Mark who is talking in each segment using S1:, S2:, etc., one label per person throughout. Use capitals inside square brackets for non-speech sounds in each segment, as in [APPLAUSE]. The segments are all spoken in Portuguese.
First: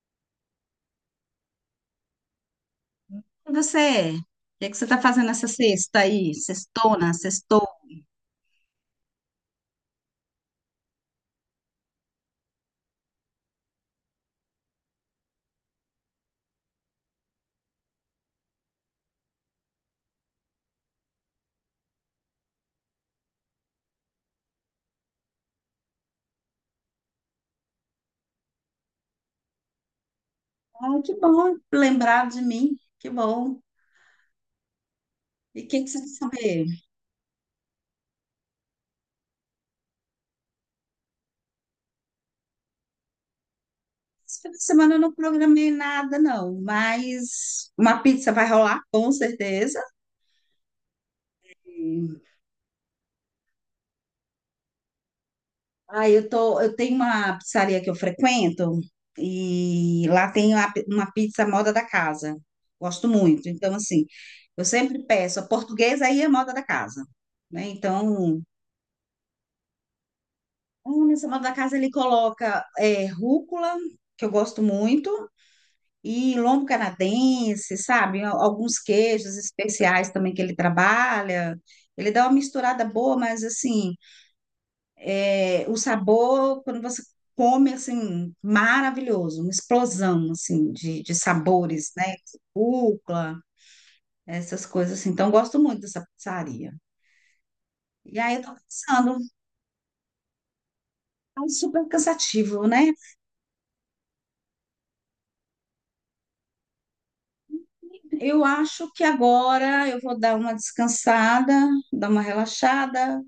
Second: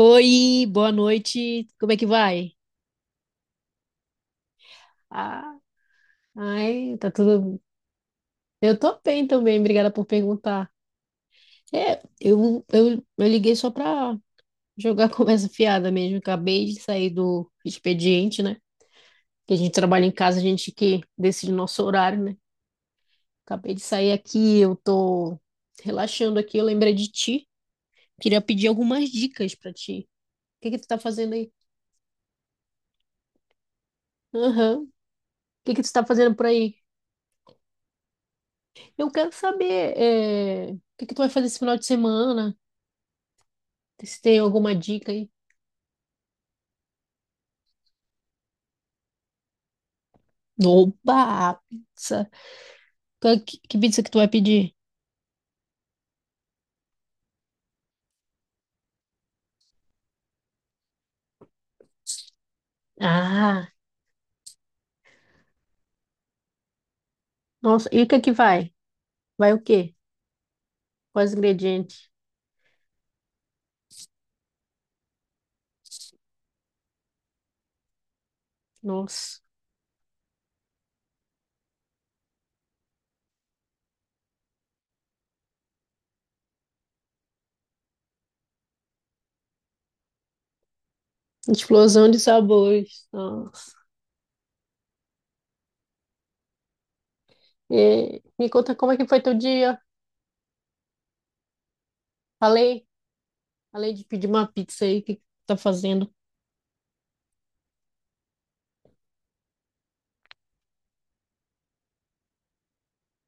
S1: Oi, boa noite. Como é que vai?
S2: E você? O que que você está fazendo essa
S1: Ah,
S2: sexta aí?
S1: ai, tá
S2: Sextona,
S1: tudo.
S2: sextou?
S1: Eu tô bem também, obrigada por perguntar. Eu liguei só pra jogar [LAUGHS] conversa fiada mesmo. Acabei de sair do expediente, né? Que a gente trabalha em casa, a gente que decide o nosso horário, né? Acabei de sair aqui, eu tô relaxando aqui, eu lembrei de ti. Queria pedir algumas dicas pra ti. O que que tu tá
S2: Ah, que
S1: fazendo aí?
S2: bom lembrar de mim. Que bom.
S1: Aham. O
S2: E o
S1: que que
S2: que que
S1: tu
S2: você
S1: tá
S2: quer
S1: fazendo por
S2: saber?
S1: aí? Eu quero saber, o que que tu vai fazer esse final de semana? Se tem
S2: Esse fim de
S1: alguma
S2: semana eu
S1: dica
S2: não
S1: aí.
S2: programei nada, não, mas uma pizza vai rolar, com certeza.
S1: Oba, pizza. Que pizza que tu vai pedir?
S2: Ah, eu tenho uma pizzaria que eu frequento e lá tem uma pizza moda da casa. Gosto muito.
S1: Ah,
S2: Então, assim, eu sempre peço a portuguesa aí é moda da casa, né?
S1: nossa, e o que é que
S2: Então,
S1: vai? Vai o quê?
S2: nessa
S1: Quais
S2: moda da casa ele
S1: ingredientes?
S2: coloca rúcula, que eu gosto muito, e lombo canadense, sabe? Alguns queijos
S1: Nossa,
S2: especiais também que ele trabalha. Ele dá uma misturada boa, mas assim. É, o sabor, quando você come, assim, maravilhoso, uma explosão, assim, de sabores,
S1: explosão
S2: né?
S1: de sabores.
S2: Rúcula,
S1: Nossa.
S2: essas coisas, assim. Então, eu gosto muito dessa pizzaria. E
S1: E
S2: aí, eu
S1: me
S2: tô
S1: conta como é que
S2: pensando,
S1: foi teu dia?
S2: é super cansativo,
S1: Falei,
S2: né?
S1: falei de pedir uma pizza aí, o que que tu tá fazendo?
S2: Eu acho que agora eu vou dar uma descansada, dar uma relaxada.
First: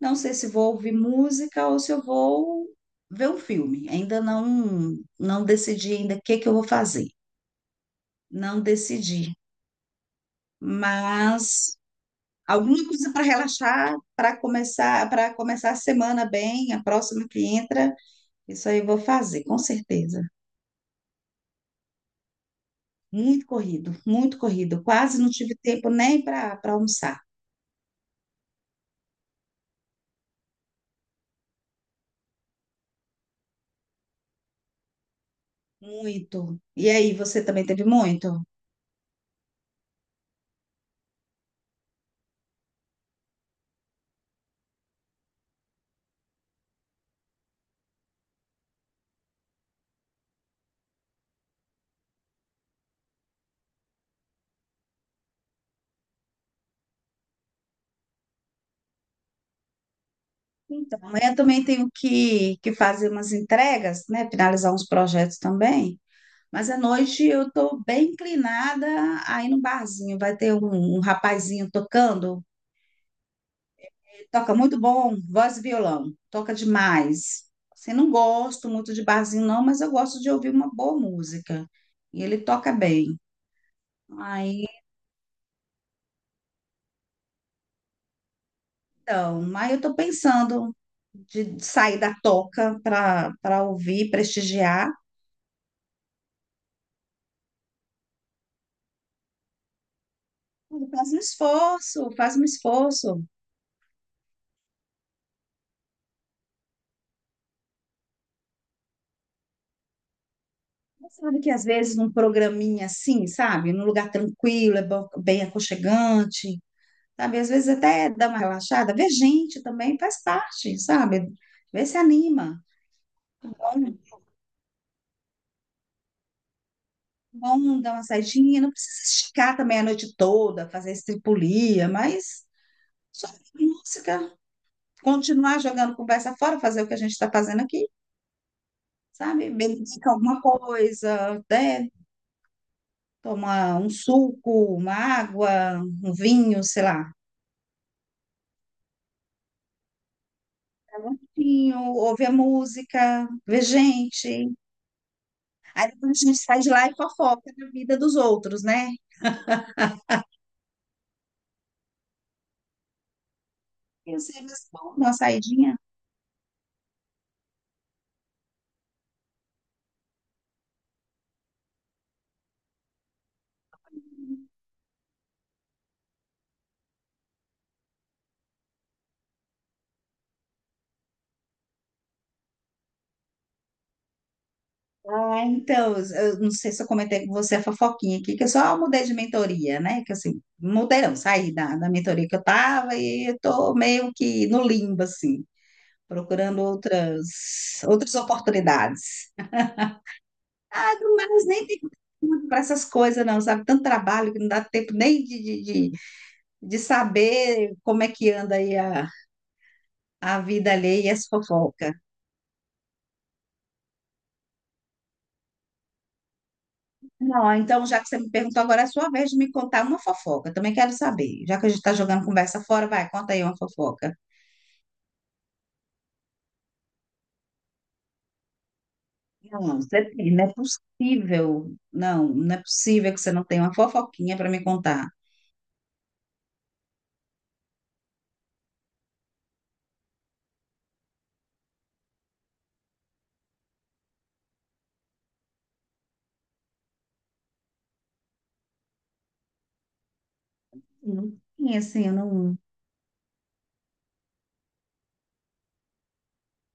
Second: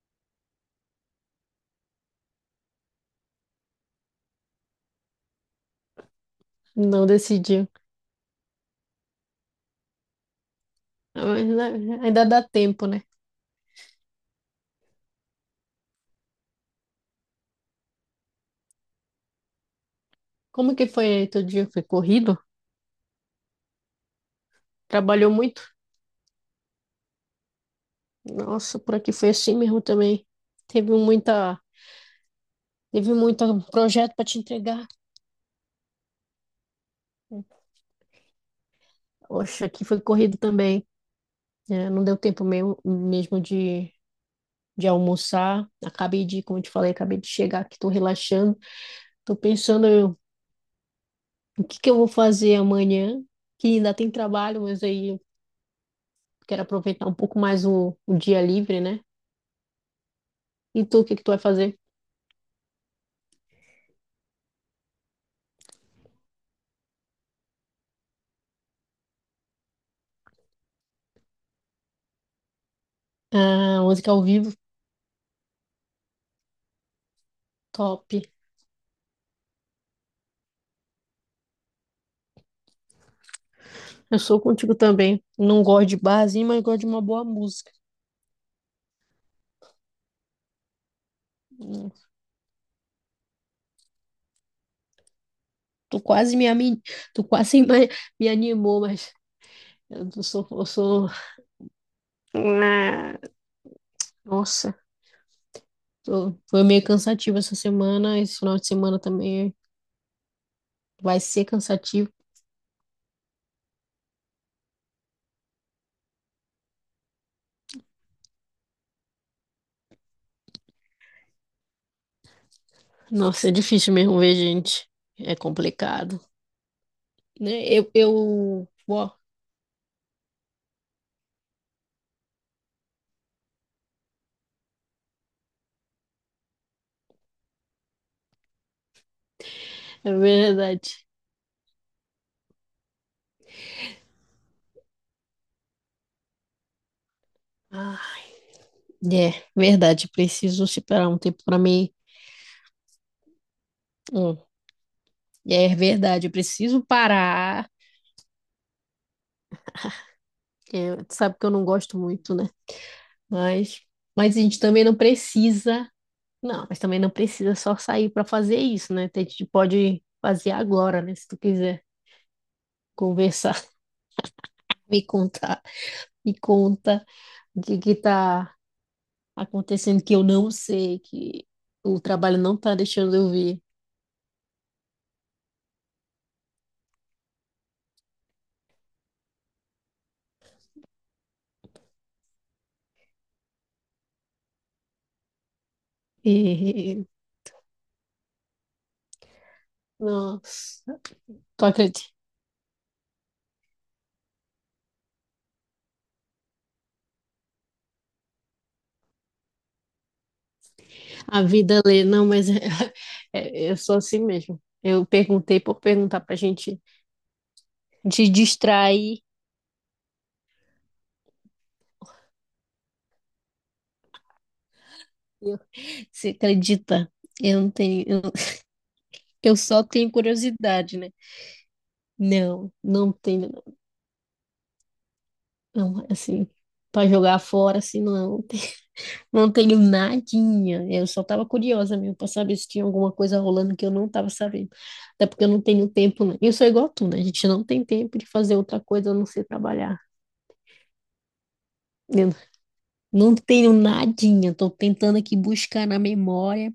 S2: Não sei se vou ouvir música ou se eu vou ver um filme. Ainda não, não decidi ainda o que que eu vou
S1: Não
S2: fazer.
S1: decidiu.
S2: Não decidi.
S1: Ah, mas
S2: Mas
S1: né, ainda dá
S2: alguma
S1: tempo, né?
S2: coisa para relaxar, para começar a semana bem, a próxima que entra. Isso aí eu vou fazer, com certeza.
S1: Como que foi aí teu dia? Foi corrido?
S2: Muito corrido, muito corrido. Quase não
S1: Trabalhou
S2: tive
S1: muito?
S2: tempo nem para almoçar.
S1: Nossa, por aqui foi assim mesmo também. Teve muita, teve muito projeto para te entregar.
S2: Muito. E aí, você também teve muito?
S1: Oxe, aqui foi corrido também. Né? Não deu tempo mesmo, de almoçar. Como eu te falei, acabei de chegar aqui, estou relaxando. Estou pensando o que que eu vou fazer amanhã, que ainda tem trabalho, mas aí eu quero aproveitar um pouco mais o dia livre, né? E
S2: Então,
S1: tu, o que que tu
S2: amanhã
S1: vai
S2: também
S1: fazer?
S2: tenho que fazer umas entregas, né? Finalizar uns projetos também. Mas à noite eu estou bem inclinada aí no barzinho. Vai ter um rapazinho tocando.
S1: Ah, música ao vivo,
S2: Toca muito bom, voz e violão. Toca demais. Assim,
S1: top.
S2: não gosto muito de barzinho, não, mas eu gosto de ouvir uma boa música. E ele toca bem.
S1: Eu sou
S2: Aí,
S1: contigo também. Não gosto de barzinho, mas gosto de uma boa música.
S2: então, aí eu tô pensando de sair da toca para ouvir, prestigiar.
S1: Tu quase me, ami- tu quase [LAUGHS] me animou, mas eu sou.
S2: Faz um esforço, faz um
S1: Ah,
S2: esforço.
S1: nossa, foi meio cansativo essa semana. Esse final de semana também vai
S2: Você sabe
S1: ser
S2: que às vezes
S1: cansativo.
S2: num programinha assim, sabe? Num lugar tranquilo, é bem aconchegante, sabe? Às vezes até dá uma relaxada. Ver gente também, faz parte, sabe? Vê se anima.
S1: Nossa, é difícil
S2: Bom,
S1: mesmo ver gente. É complicado, né?
S2: bom
S1: Eu,
S2: dar uma saidinha,
S1: eu,
S2: não precisa
S1: ó,
S2: esticar também a noite toda, fazer estripulia, mas só música, continuar jogando conversa fora, fazer o que a gente está fazendo aqui, sabe? Beber
S1: é
S2: alguma
S1: verdade.
S2: coisa, né? Tomar um suco, uma água, um vinho, sei lá.
S1: Ah, é verdade. Preciso separar um tempo para mim.
S2: Vinho, ouvir a música, ver
S1: Hum,
S2: gente.
S1: é
S2: Aí depois
S1: verdade.
S2: a
S1: Eu
S2: gente sai de
S1: preciso
S2: lá e fofoca da
S1: parar.
S2: vida dos outros, né?
S1: É, tu sabe que eu não gosto muito, né? Mas,
S2: Eu
S1: mas a
S2: sei,
S1: gente
S2: mas
S1: também
S2: bom,
S1: não
S2: dar uma saidinha.
S1: precisa Não, mas também não precisa só sair para fazer isso, né? A gente pode fazer agora, né? Se tu quiser conversar, [LAUGHS] me contar, me conta o que que tá acontecendo que eu não sei, que o trabalho não tá deixando eu ver.
S2: Ah, então, eu não sei se eu comentei com você a fofoquinha aqui, que eu só mudei de mentoria, né? Que assim, mudei não, saí da mentoria que eu tava e eu tô meio que no limbo, assim, procurando
S1: E,
S2: outras oportunidades.
S1: [LAUGHS] nossa,
S2: Mas
S1: tu
S2: nem tem
S1: acredita?
S2: tempo para essas coisas, não, sabe? Tanto trabalho que não dá tempo nem de, de saber como é que anda aí a vida alheia e as
S1: A vida
S2: fofocas.
S1: lê, não, mas é, [LAUGHS] é- eu sou assim mesmo. Eu perguntei por perguntar pra gente
S2: Não, então, já que você
S1: te
S2: me perguntou, agora é a sua
S1: distrair.
S2: vez de me contar uma fofoca. Também quero saber. Já que a gente está jogando conversa fora, vai, conta aí uma fofoca.
S1: Você acredita? Eu não tenho, eu
S2: Não,
S1: só
S2: você
S1: tenho
S2: tem, não é
S1: curiosidade, né?
S2: possível. Não, não é
S1: Não, não
S2: possível que você não
S1: tenho,
S2: tenha uma
S1: não.
S2: fofoquinha para me contar.
S1: Não, assim, para jogar fora, assim, não, tem- [LAUGHS] não tenho nadinha. Eu só estava curiosa mesmo para saber se tinha alguma coisa rolando que eu não estava sabendo. Até porque eu não tenho tempo, né? Eu sou igual a tu, né? A gente não tem tempo de fazer outra coisa a não ser trabalhar.
S2: Não tem, assim, eu
S1: Eu
S2: não.
S1: não tenho nadinha. Tô tentando aqui buscar na memória,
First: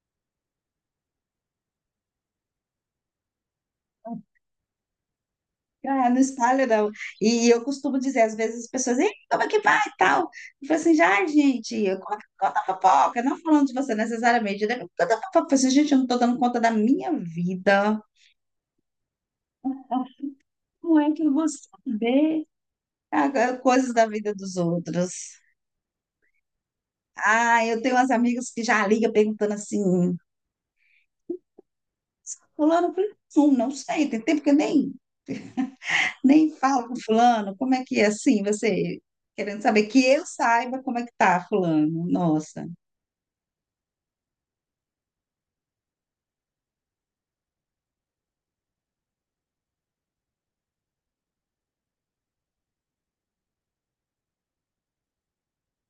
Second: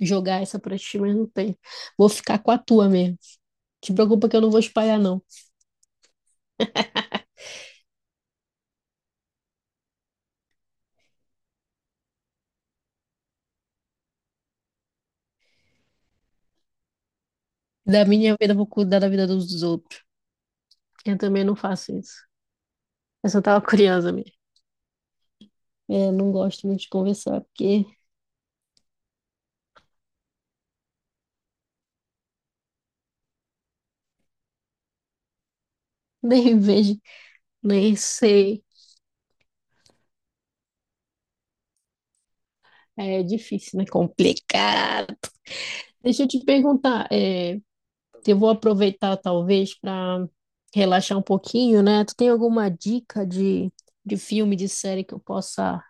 S1: jogar essa pra ti, mas não tem. Vou ficar com a tua mesmo. Te preocupa que eu não vou espalhar, não.
S2: Ah, não espalha, não. E eu costumo dizer, às vezes, as pessoas, "Ei, como é que vai e tal?" Eu falo assim, já, gente, eu conta a fofoca, não falando de você necessariamente, né? Conta a fofoca. Eu falo assim, gente, eu não estou dando conta da minha vida.
S1: Da minha vida, eu vou cuidar da vida dos outros.
S2: Como é
S1: Eu
S2: que eu
S1: também
S2: vou
S1: não faço isso.
S2: saber?
S1: Eu só
S2: Ah,
S1: tava
S2: coisas da
S1: curiosa
S2: vida
S1: mesmo.
S2: dos outros.
S1: Eu não gosto muito de conversar,
S2: Ah, eu
S1: porque
S2: tenho
S1: [LAUGHS]
S2: umas amigas que já ligam perguntando assim, fulano, fulano, não, não sei, tem tempo que eu nem
S1: nem
S2: falo com
S1: vejo,
S2: fulano, como é
S1: nem
S2: que é assim,
S1: sei.
S2: você querendo saber que eu saiba como é que tá fulano, nossa.
S1: É difícil, né? Complicado. Deixa eu te perguntar, eu vou aproveitar talvez para relaxar um pouquinho, né? Tu tem alguma dica de filme, de série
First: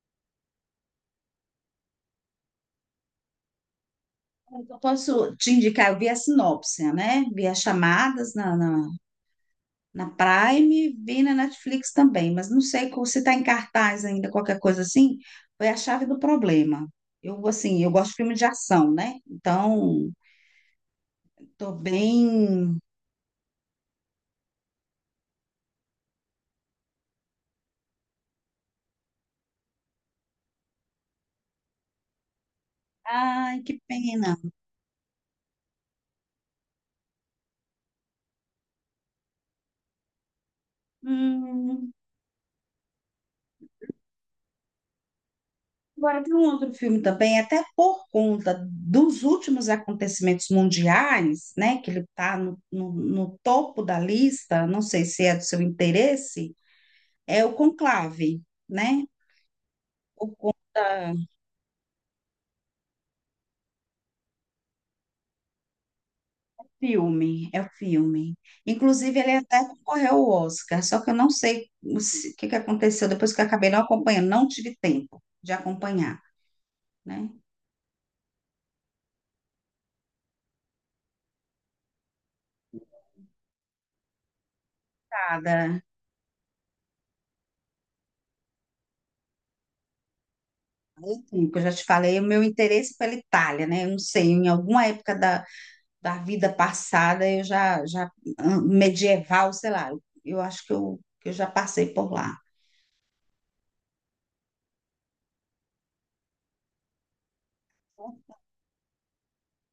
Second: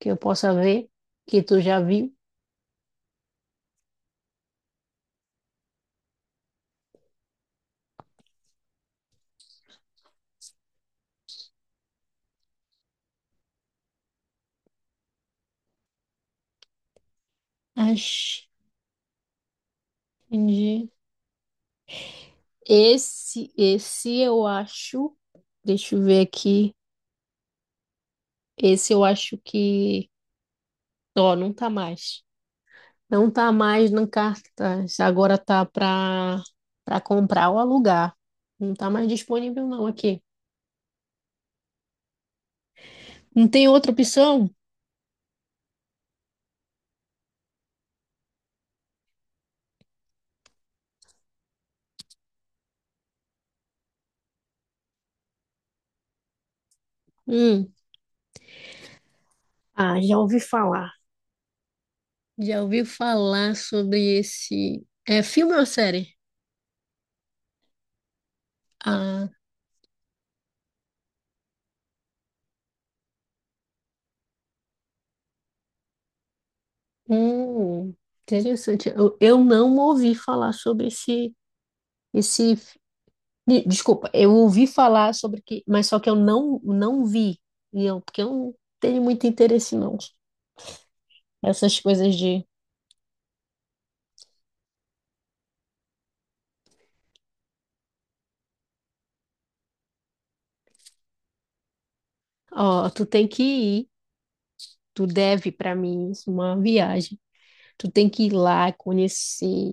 S1: que eu possa ver, que tu já viu?
S2: Eu posso te indicar, eu vi a sinopse, né? Vi as chamadas na Prime, vi na Netflix também, mas não sei se tá em cartaz ainda, qualquer coisa assim, foi a chave do problema. Eu, assim, eu gosto de filme de
S1: Acho.
S2: ação, né? Então...
S1: Entendi.
S2: Tô bem.
S1: Esse eu acho. Deixa eu ver aqui. Esse eu acho que. Ó, não tá mais. Não tá
S2: Ai, que
S1: mais na
S2: pena.
S1: cartaz. Agora tá para comprar ou alugar. Não tá mais disponível não aqui.
S2: Hum,
S1: Não tem outra opção?
S2: Agora tem um outro filme também, até por conta dos últimos acontecimentos mundiais, né? Que ele está no topo da lista, não sei se é do seu interesse, é o
S1: Hum.
S2: Conclave, né?
S1: Ah, já
S2: Por
S1: ouvi falar.
S2: conta
S1: Já ouvi falar sobre esse. É filme ou série?
S2: filme, é o filme. Inclusive,
S1: Ah,
S2: ele até concorreu ao Oscar, só que eu não sei o se- o que que aconteceu depois que eu acabei não acompanhando, não tive tempo de acompanhar, né?
S1: hum, interessante. Eu não ouvi falar sobre esse. Desculpa, eu ouvi falar sobre que, mas só que eu não vi. E eu, porque eu não tenho muito interesse não.
S2: Sim, que eu já
S1: Essas
S2: te
S1: coisas
S2: falei, o meu
S1: de
S2: interesse pela Itália, né? Eu não sei, em alguma época da vida passada, eu já medieval, sei lá, eu acho que eu já passei por lá.
S1: Ó, tu tem que ir, tu deve para mim isso, uma viagem. Tu tem que ir lá, conhecer,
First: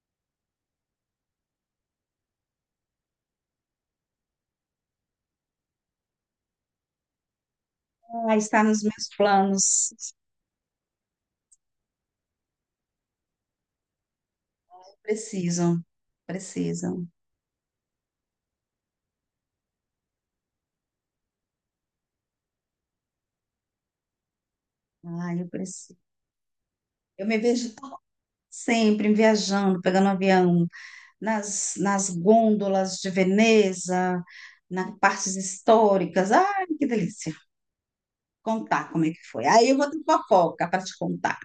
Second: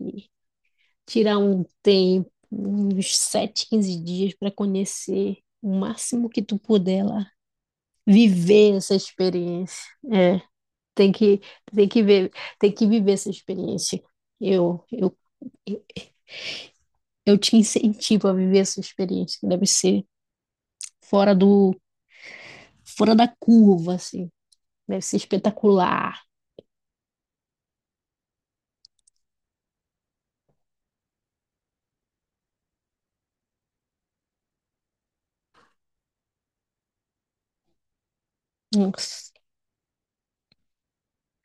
S1: tirar um tempo, uns 7, 15 dias para conhecer o máximo que tu puder lá.
S2: Ah, está
S1: Viver
S2: nos
S1: essa
S2: meus
S1: experiência.
S2: planos.
S1: É, tem que, tem que ver, tem que viver essa experiência. Eu, eu,
S2: Precisam, precisam.
S1: eu te incentivo a viver essa experiência, que deve ser fora do, fora da curva, assim. Deve ser
S2: Ah, eu preciso.
S1: espetacular.
S2: Eu me vejo sempre viajando, pegando um avião, nas gôndolas de Veneza, nas partes históricas. Ai, que delícia. Contar como é que
S1: Nossa.
S2: foi. Aí eu vou ter fofoca para te contar.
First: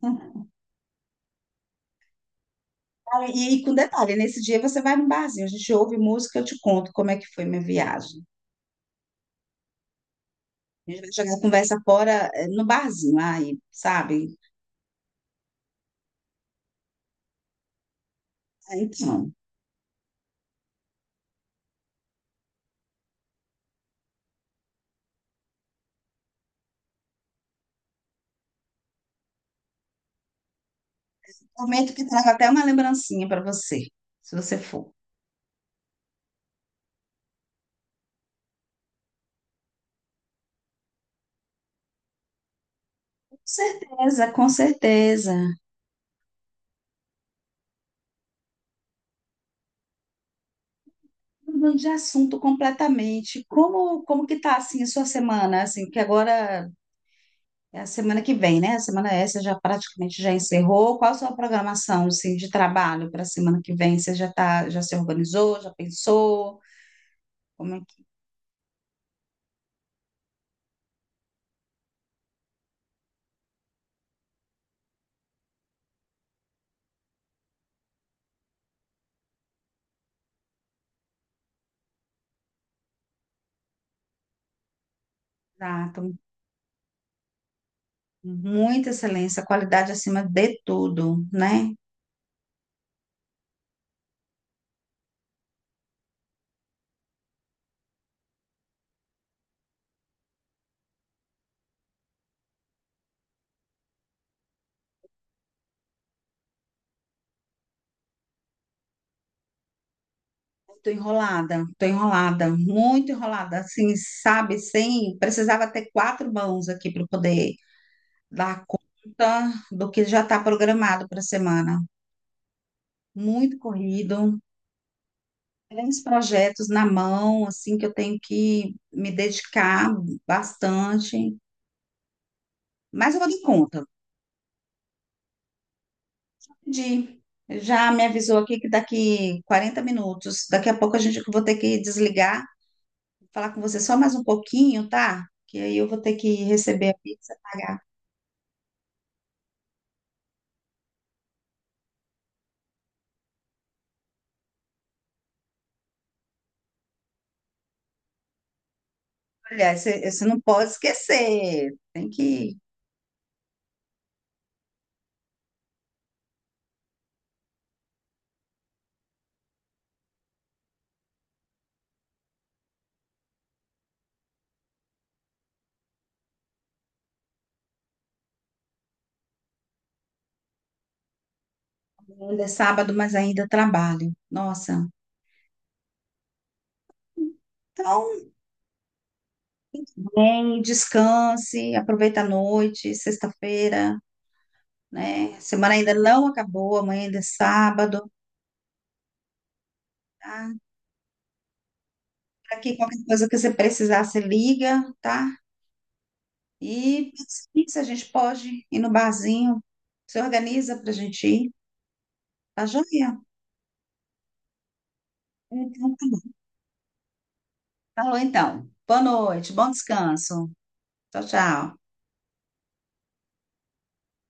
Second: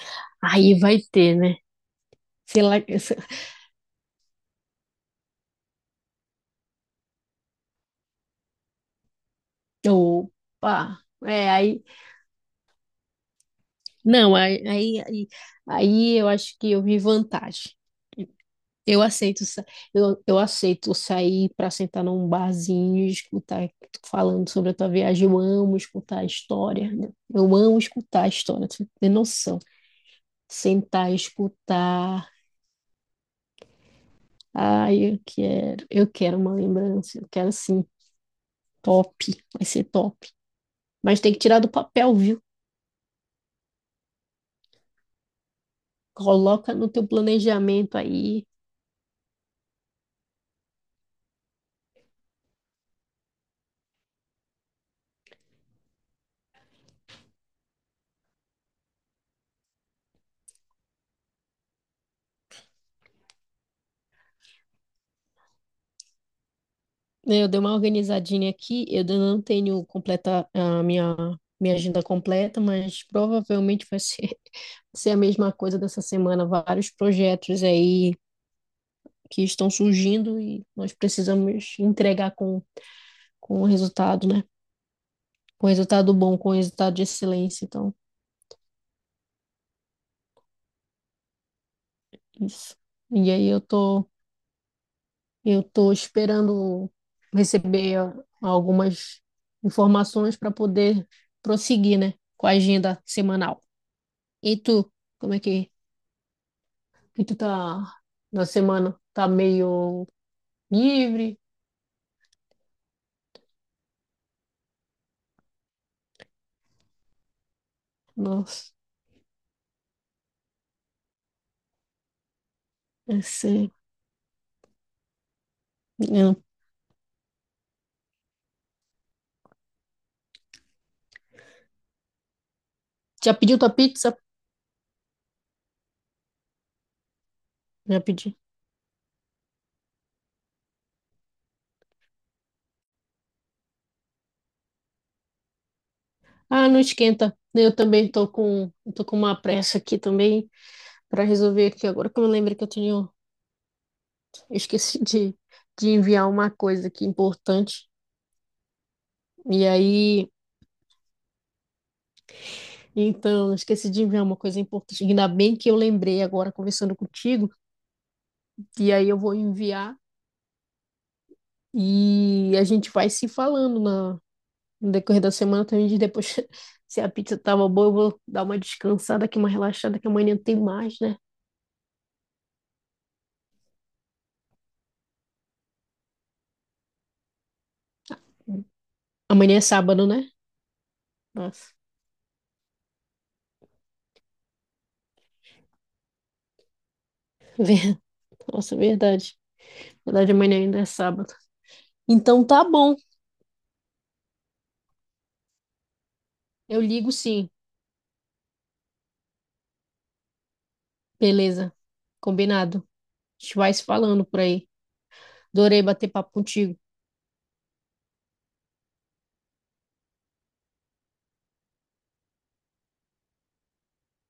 S2: Cara,
S1: Aí vai ter, né? Sei lá, essa-
S2: e com detalhe, nesse dia você vai num barzinho, a gente ouve música, eu te conto como é que foi minha viagem. A
S1: opa,
S2: gente vai jogar a
S1: é,
S2: conversa
S1: aí,
S2: fora no barzinho, aí, sabe?
S1: não, aí eu acho que eu vi vantagem.
S2: Ah,
S1: Eu
S2: então,
S1: aceito, sa- eu aceito sair para sentar num barzinho e escutar tu falando sobre a tua viagem. Eu amo escutar a história, né? Eu amo escutar a história, tu não tem noção. Sentar e
S2: momento que
S1: escutar.
S2: trago até uma lembrancinha para você, se você for.
S1: Ai, eu quero uma lembrança, eu quero sim, top, vai ser top. Mas tem que tirar do papel, viu?
S2: Com certeza, com certeza.
S1: Coloca no teu planejamento aí.
S2: Mudando de assunto completamente. Como que tá assim a sua semana? Assim, que agora é a semana que vem, né? A semana essa já praticamente já encerrou. Qual a sua programação, assim, de trabalho para a semana que vem? Você já tá, já se organizou, já pensou?
S1: Né, eu dei uma
S2: Como é que
S1: organizadinha aqui, eu ainda não tenho completa a minha agenda completa, mas provavelmente [LAUGHS] ser a mesma coisa dessa semana. Vários projetos aí que estão surgindo e nós precisamos entregar com o resultado, né? Com
S2: tá?
S1: resultado
S2: Então,
S1: bom, com resultado de excelência. Então,
S2: muita excelência, qualidade acima de tudo, né?
S1: isso. E aí eu tô, eu tô esperando receber algumas informações para poder prosseguir, né? Com a agenda semanal. E tu, como é que, que tu tá na semana? Tá meio livre?
S2: Tô enrolada, muito enrolada, assim, sabe? Sem, precisava ter quatro mãos aqui para poder dar
S1: Nossa,
S2: conta do que já está programado para a semana.
S1: essa,
S2: Muito
S1: é,
S2: corrido, é uns
S1: eu-
S2: projetos na mão, assim, que eu tenho que me dedicar bastante, mas eu vou
S1: já
S2: dar
S1: pediu tua
S2: conta.
S1: pizza?
S2: De, Já
S1: Já
S2: me
S1: pedi.
S2: avisou aqui que daqui 40 minutos, daqui a pouco a gente eu vou ter que desligar, falar com você só mais um pouquinho, tá? Que aí eu vou ter que
S1: Ah, não
S2: receber a pizza,
S1: esquenta. Eu
S2: pagar.
S1: também tô com uma pressa aqui também para resolver aqui. Agora que eu me lembro que eu tinha, eu esqueci de, de enviar uma coisa aqui importante. E
S2: Olha, você
S1: aí,
S2: não pode esquecer. Tem que.
S1: então, eu esqueci de enviar uma coisa importante. Ainda bem que eu lembrei agora conversando contigo. E aí eu vou enviar. E a gente vai se falando no decorrer da semana também diz depois [LAUGHS] se a pizza tava boa, eu vou dar uma descansada aqui, uma relaxada, que amanhã tem mais, né?
S2: Ainda é sábado, mas ainda trabalho. Nossa. Então,
S1: Amanhã é sábado, né?
S2: bem,
S1: Nossa,
S2: descanse, aproveita a noite, sexta-feira. Né? A semana ainda não acabou, amanhã ainda é
S1: ver-
S2: sábado,
S1: [LAUGHS] nossa, verdade. Verdade,
S2: tá?
S1: amanhã ainda é sábado. Então
S2: Tá
S1: tá
S2: aqui
S1: bom,
S2: qualquer coisa que você precisar, você liga, tá?
S1: eu ligo
S2: E
S1: sim.
S2: sim, se a gente pode ir no barzinho, se organiza pra gente ir,
S1: Beleza,
S2: tá
S1: combinado.
S2: joia?
S1: A gente vai se falando por aí. Adorei
S2: Então, tá
S1: bater papo
S2: bom.
S1: contigo.
S2: Falou então. Boa noite, bom descanso. Tchau, tchau.